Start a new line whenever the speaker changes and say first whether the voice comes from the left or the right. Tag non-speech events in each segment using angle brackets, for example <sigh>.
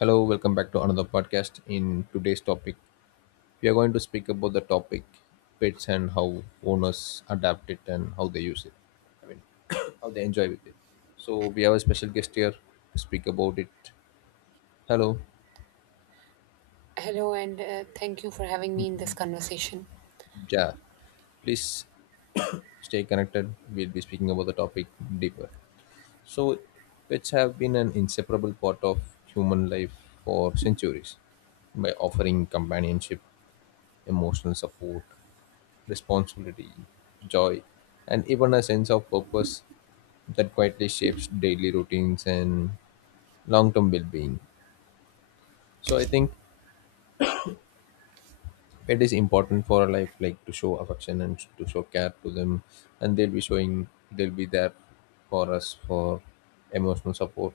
left: Hello, welcome back to another podcast. In today's topic, we are going to speak about the topic pets and how owners adapt it and how they use it. I mean, <coughs> how they enjoy with it. So we have a special guest here to speak about it. Hello,
right: Hello, and thank you for having me in this conversation.
left: Ja. Please stay connected. We'll be speaking about the topic deeper. So pets have been an inseparable part of human life for centuries, by offering companionship, emotional support, responsibility, joy, and even a sense of purpose that quietly shapes daily routines and long term well being. So I think it is important for a life like to show affection and to show care to them, and they'll be there for us for emotional support.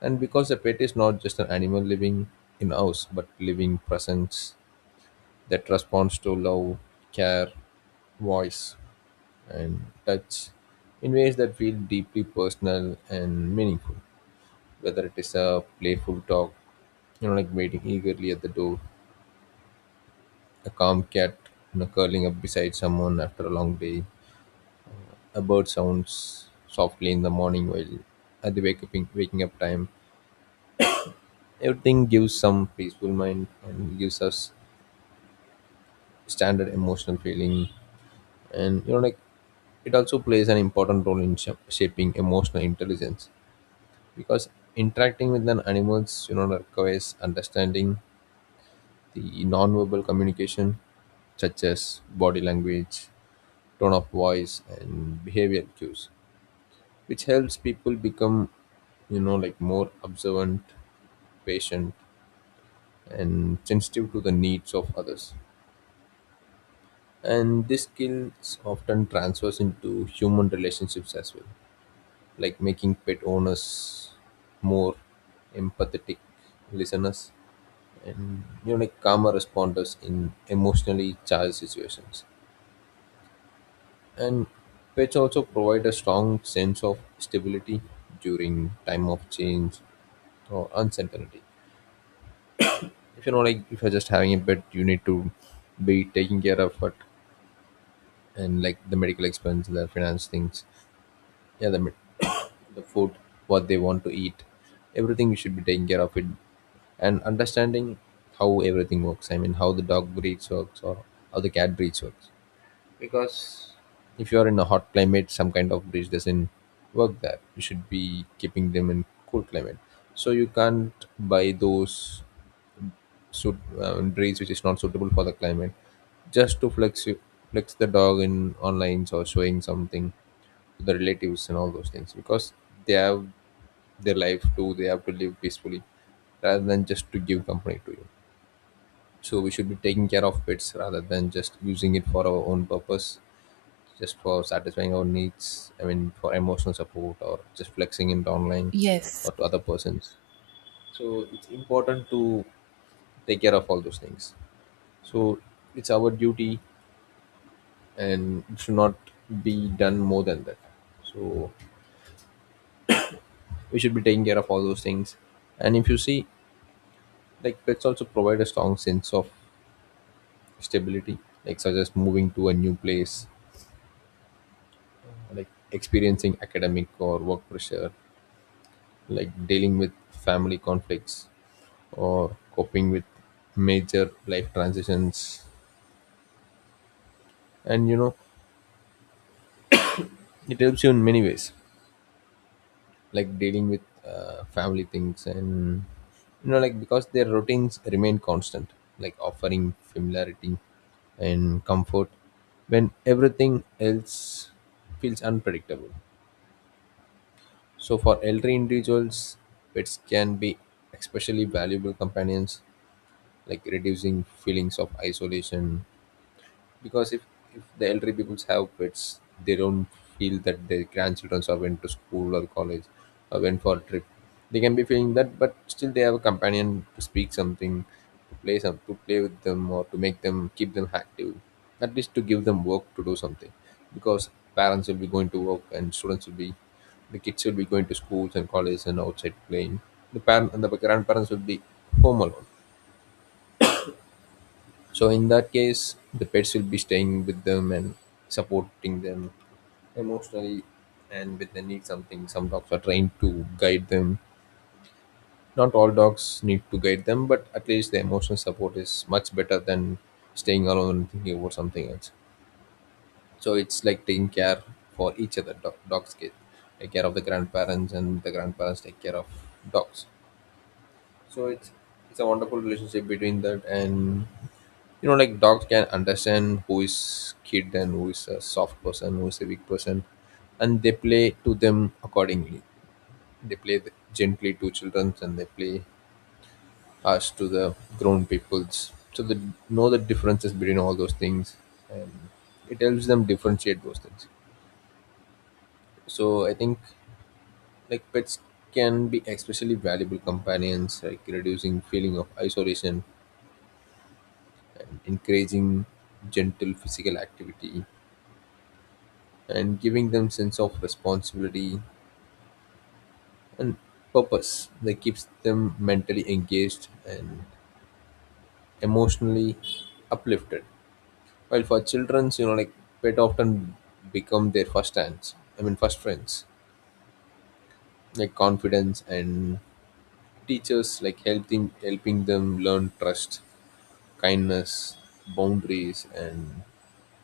left: And because the pet is not just an animal living in house, but living presence that responds to love, care, voice, and touch in ways that feel deeply personal and meaningful. Whether it is a playful dog, like waiting eagerly at the door, a calm cat, curling up beside someone after a long day, a bird sounds softly in the morning while at the waking up time. Everything gives some peaceful mind and gives us standard emotional feeling, and it also plays an important role in shaping emotional intelligence, because interacting with an animals requires understanding the non-verbal communication, such as body language, tone of voice, and behavior cues, which helps people become more observant, patient, and sensitive to the needs of others. And this skills often transfers into human relationships as well, like making pet owners more empathetic listeners and calmer responders in emotionally charged situations. And pets also provide a strong sense of stability during time of change or uncertainty. If you're just having a pet, you need to be taking care of it, and like the medical expense, the finance things, yeah, <coughs> the food, what they want to eat, everything you should be taking care of it. And understanding how everything works. I mean, how the dog breeds works or how the cat breeds works. Because if you are in a hot climate, some kind of bridge doesn't work there. You should be keeping them in cool climate. So you can't buy those suit breeds which is not suitable for the climate, just to flex the dog in online or showing something to the relatives and all those things, because they have their life too. They have to live peacefully rather than just to give company to you. So we should be taking care of pets rather than just using it for our own purpose, just for satisfying our needs. I mean, for emotional support or just flexing it online
right: Yes.
left: or to other persons. So it's important to take care of all those things. So it's our duty, and it should not be done more than that. So we should be taking care of all those things. And if you see, like pets also provide a strong sense of stability, like such as moving to a new place, like experiencing academic or work pressure, like dealing with family conflicts, or coping with major life transitions. And it helps you in many ways, like dealing with family things. And because their routines remain constant, like offering familiarity and comfort when everything else feels unpredictable. So for elderly individuals, pets can be especially valuable companions, like reducing feelings of isolation. Because if the elderly people have pets, they don't feel that their grandchildren are went to school or college or went for a trip. They can be feeling that, but still they have a companion to speak something, to play with them, or to make them keep them active, at least to give them work to do something. Because parents will be going to work, and students will be the kids will be going to schools and colleges and outside playing. The parent and the grandparents will be home alone. So in that case, the pets will be staying with them and supporting them emotionally. And when they need something, some dogs are trained to guide them. Not all dogs need to guide them, but at least the emotional support is much better than staying alone and thinking about something else. So it's like taking care for each other. Dogs get take care of the grandparents, and the grandparents take care of dogs. So it's a wonderful relationship between that. And dogs can understand who is kid and who is a soft person, who is a weak person, and they play to them accordingly. They play gently to children, and they play harsh to the grown peoples, so they know the differences between all those things. And it helps them differentiate those things. So I think, like pets can be especially valuable companions, like reducing feeling of isolation, and encouraging gentle physical activity, and giving them sense of responsibility and purpose that keeps them mentally engaged and emotionally uplifted. While for children's, pet often become their first hands I mean first friends, like confidence and teachers, like helping them learn trust, kindness, boundaries, and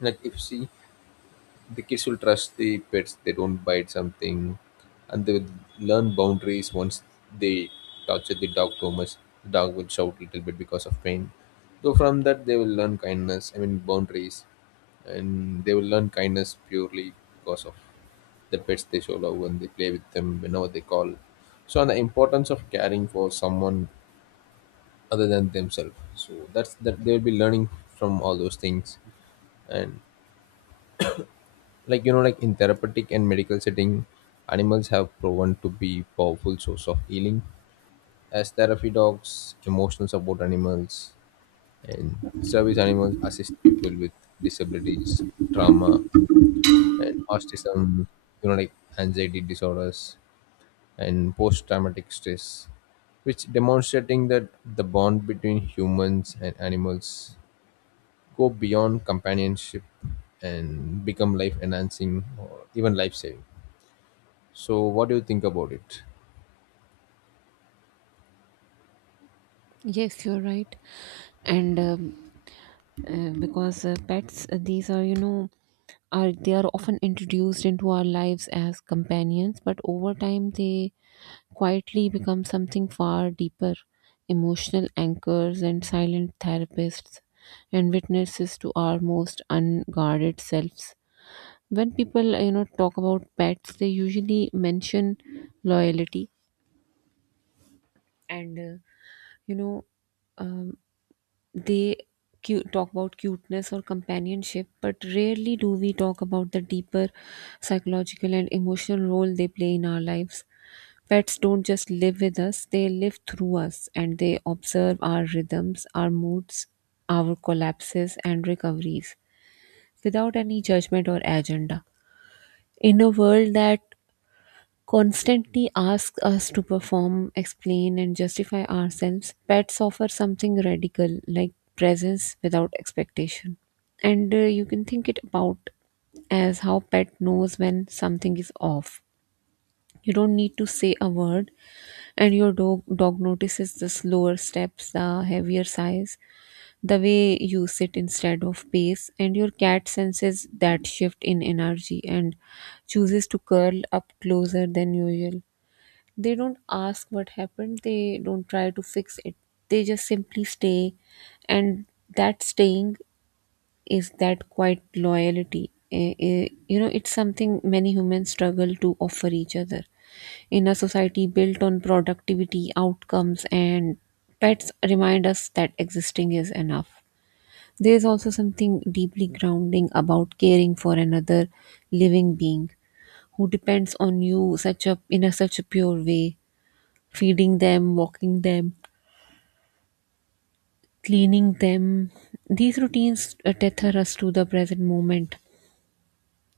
left: like if she. The kids will trust the pets, they don't bite something. And they will learn boundaries. Once they torture the dog too much, the dog will shout a little bit because of pain. So from that they will learn kindness. I mean boundaries. And they will learn kindness purely because of the pets. They show love when they play with them, whenever they call. So and the importance of caring for someone other than themselves, so that's that they will be learning from all those things. And like in therapeutic and medical setting, animals have proven to be powerful source of healing, as therapy dogs, emotional support animals, and service animals assist people with disabilities, trauma, and autism, you know like anxiety disorders and post-traumatic stress, which demonstrating that the bond between humans and animals go beyond companionship and become life enhancing or even life saving. So, what do you think about it?
right: Yes, you're right. And because pets, these are, you know, are they are often introduced into our lives as companions, but over time they quietly become something far deeper, emotional anchors and silent therapists and witnesses to our most unguarded selves. When people, talk about pets, they usually mention loyalty and you know um, they talk about cuteness or companionship, but rarely do we talk about the deeper psychological and emotional role they play in our lives. Pets don't just live with us, they live through us, and they observe our rhythms, our moods, our collapses and recoveries without any judgment or agenda. In a world that constantly ask us to perform, explain, and justify ourselves, pets offer something radical like presence without expectation. And you can think it about as how pet knows when something is off. You don't need to say a word, and your dog notices the slower steps, the heavier sighs, the way you sit instead of pace, and your cat senses that shift in energy and chooses to curl up closer than usual. They don't ask what happened, they don't try to fix it, they just simply stay, and that staying is that quite loyalty. You know, it's something many humans struggle to offer each other in a society built on productivity outcomes, and pets remind us that existing is enough. There is also something deeply grounding about caring for another living being who depends on you such a in a such a pure way, feeding them, walking them, cleaning them. These routines tether us to the present moment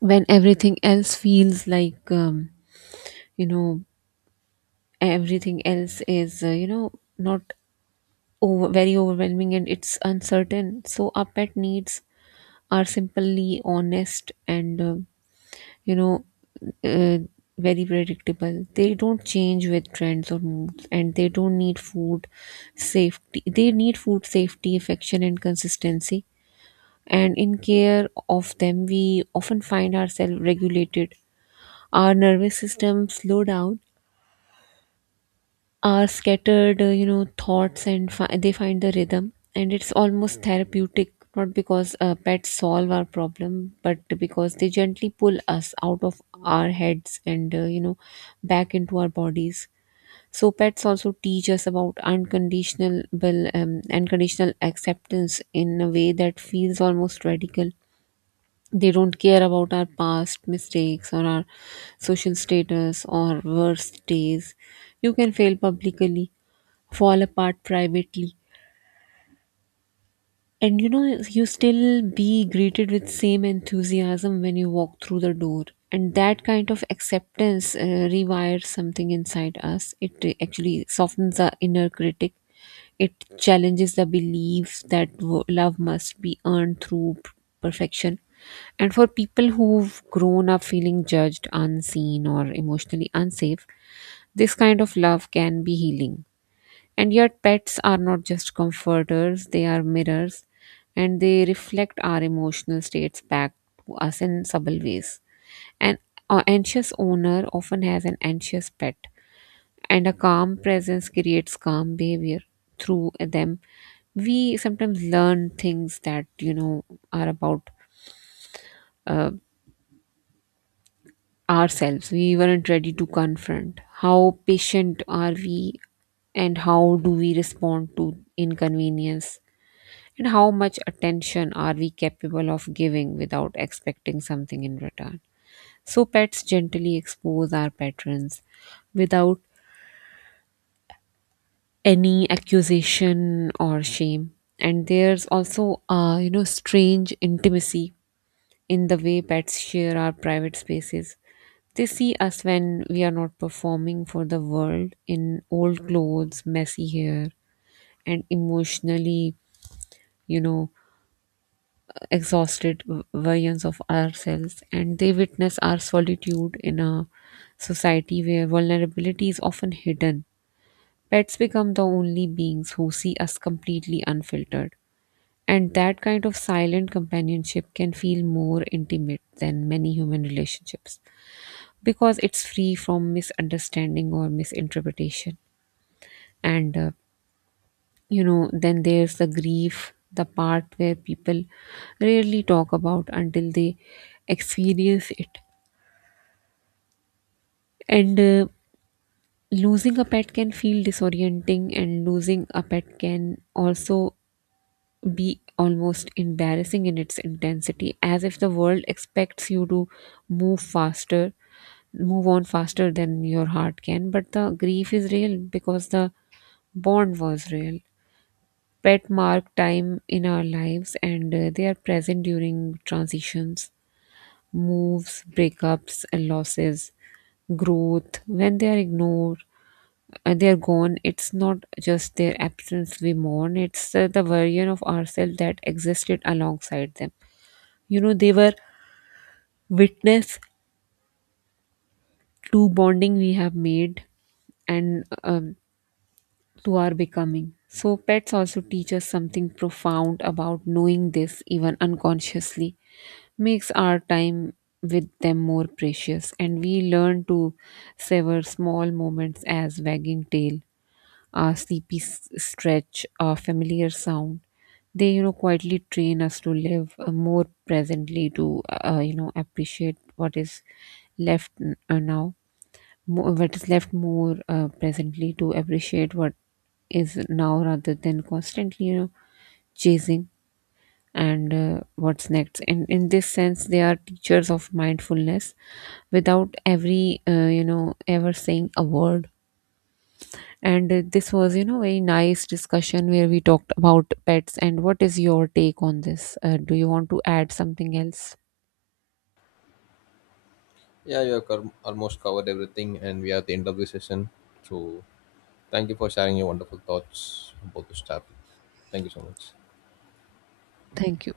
right: when everything else feels like, you know, everything else is, you know, not over, very overwhelming, and it's uncertain. So our pet needs are simply honest and you know, uh, very predictable. They don't change with trends or moods, and they don't need food safety. They need food, safety, affection, and consistency. And in care of them, we often find ourselves regulated. Our nervous system slow down, are scattered, thoughts and they find the rhythm. And it's almost therapeutic, not because pets solve our problem, but because they gently pull us out of our heads and, back into our bodies. So pets also teach us about unconditional, unconditional acceptance in a way that feels almost radical. They don't care about our past mistakes or our social status or worst days. You can fail publicly, fall apart privately, and you know, you still be greeted with same enthusiasm when you walk through the door. And that kind of acceptance rewires something inside us. It actually softens the inner critic, it challenges the belief that love must be earned through perfection. And for people who've grown up feeling judged, unseen, or emotionally unsafe, this kind of love can be healing. And yet, pets are not just comforters, they are mirrors, and they reflect our emotional states back to us in subtle ways. An anxious owner often has an anxious pet, and a calm presence creates calm behavior through them. We sometimes learn things that you know are about uh, ourselves. We weren't ready to confront. How patient are we, and how do we respond to inconvenience? And how much attention are we capable of giving without expecting something in return? So, pets gently expose our patterns without any accusation or shame. And there's also, strange intimacy in the way pets share our private spaces. They see us when we are not performing for the world, in old clothes, messy hair, and emotionally, you know, exhausted versions of ourselves, and they witness our solitude in a society where vulnerability is often hidden. Pets become the only beings who see us completely unfiltered, and that kind of silent companionship can feel more intimate than many human relationships because it's free from misunderstanding or misinterpretation. And then there's the grief, the part where people rarely talk about until they experience it. And Losing a pet can feel disorienting, and losing a pet can also be almost embarrassing in its intensity, as if the world expects you to move faster move on faster than your heart can. But the grief is real because the bond was real. Pet mark time in our lives, and they are present during transitions, moves, breakups, and losses, growth. When they are ignored, they are gone. It's not just their absence we mourn, it's the version of ourselves that existed alongside them. You know, they were witness to bonding we have made, and to our becoming. So, pets also teach us something profound about knowing this, even unconsciously, makes our time with them more precious, and we learn to savor small moments as wagging tail, a sleepy stretch, a familiar sound. They, you know, quietly train us to live more presently, to appreciate what is left n- now, mo- what is left more presently, to appreciate what is now rather than constantly, you know, chasing and what's next. And in this sense they are teachers of mindfulness without every you know ever saying a word. And This was, you know, very nice discussion where we talked about pets. And what is your take on this? Do you want to add something else?
left: Yeah, you have almost covered everything, and we are at the end of the session. So, thank you for sharing your wonderful thoughts about this topic. Thank you so much.
right: Thank you.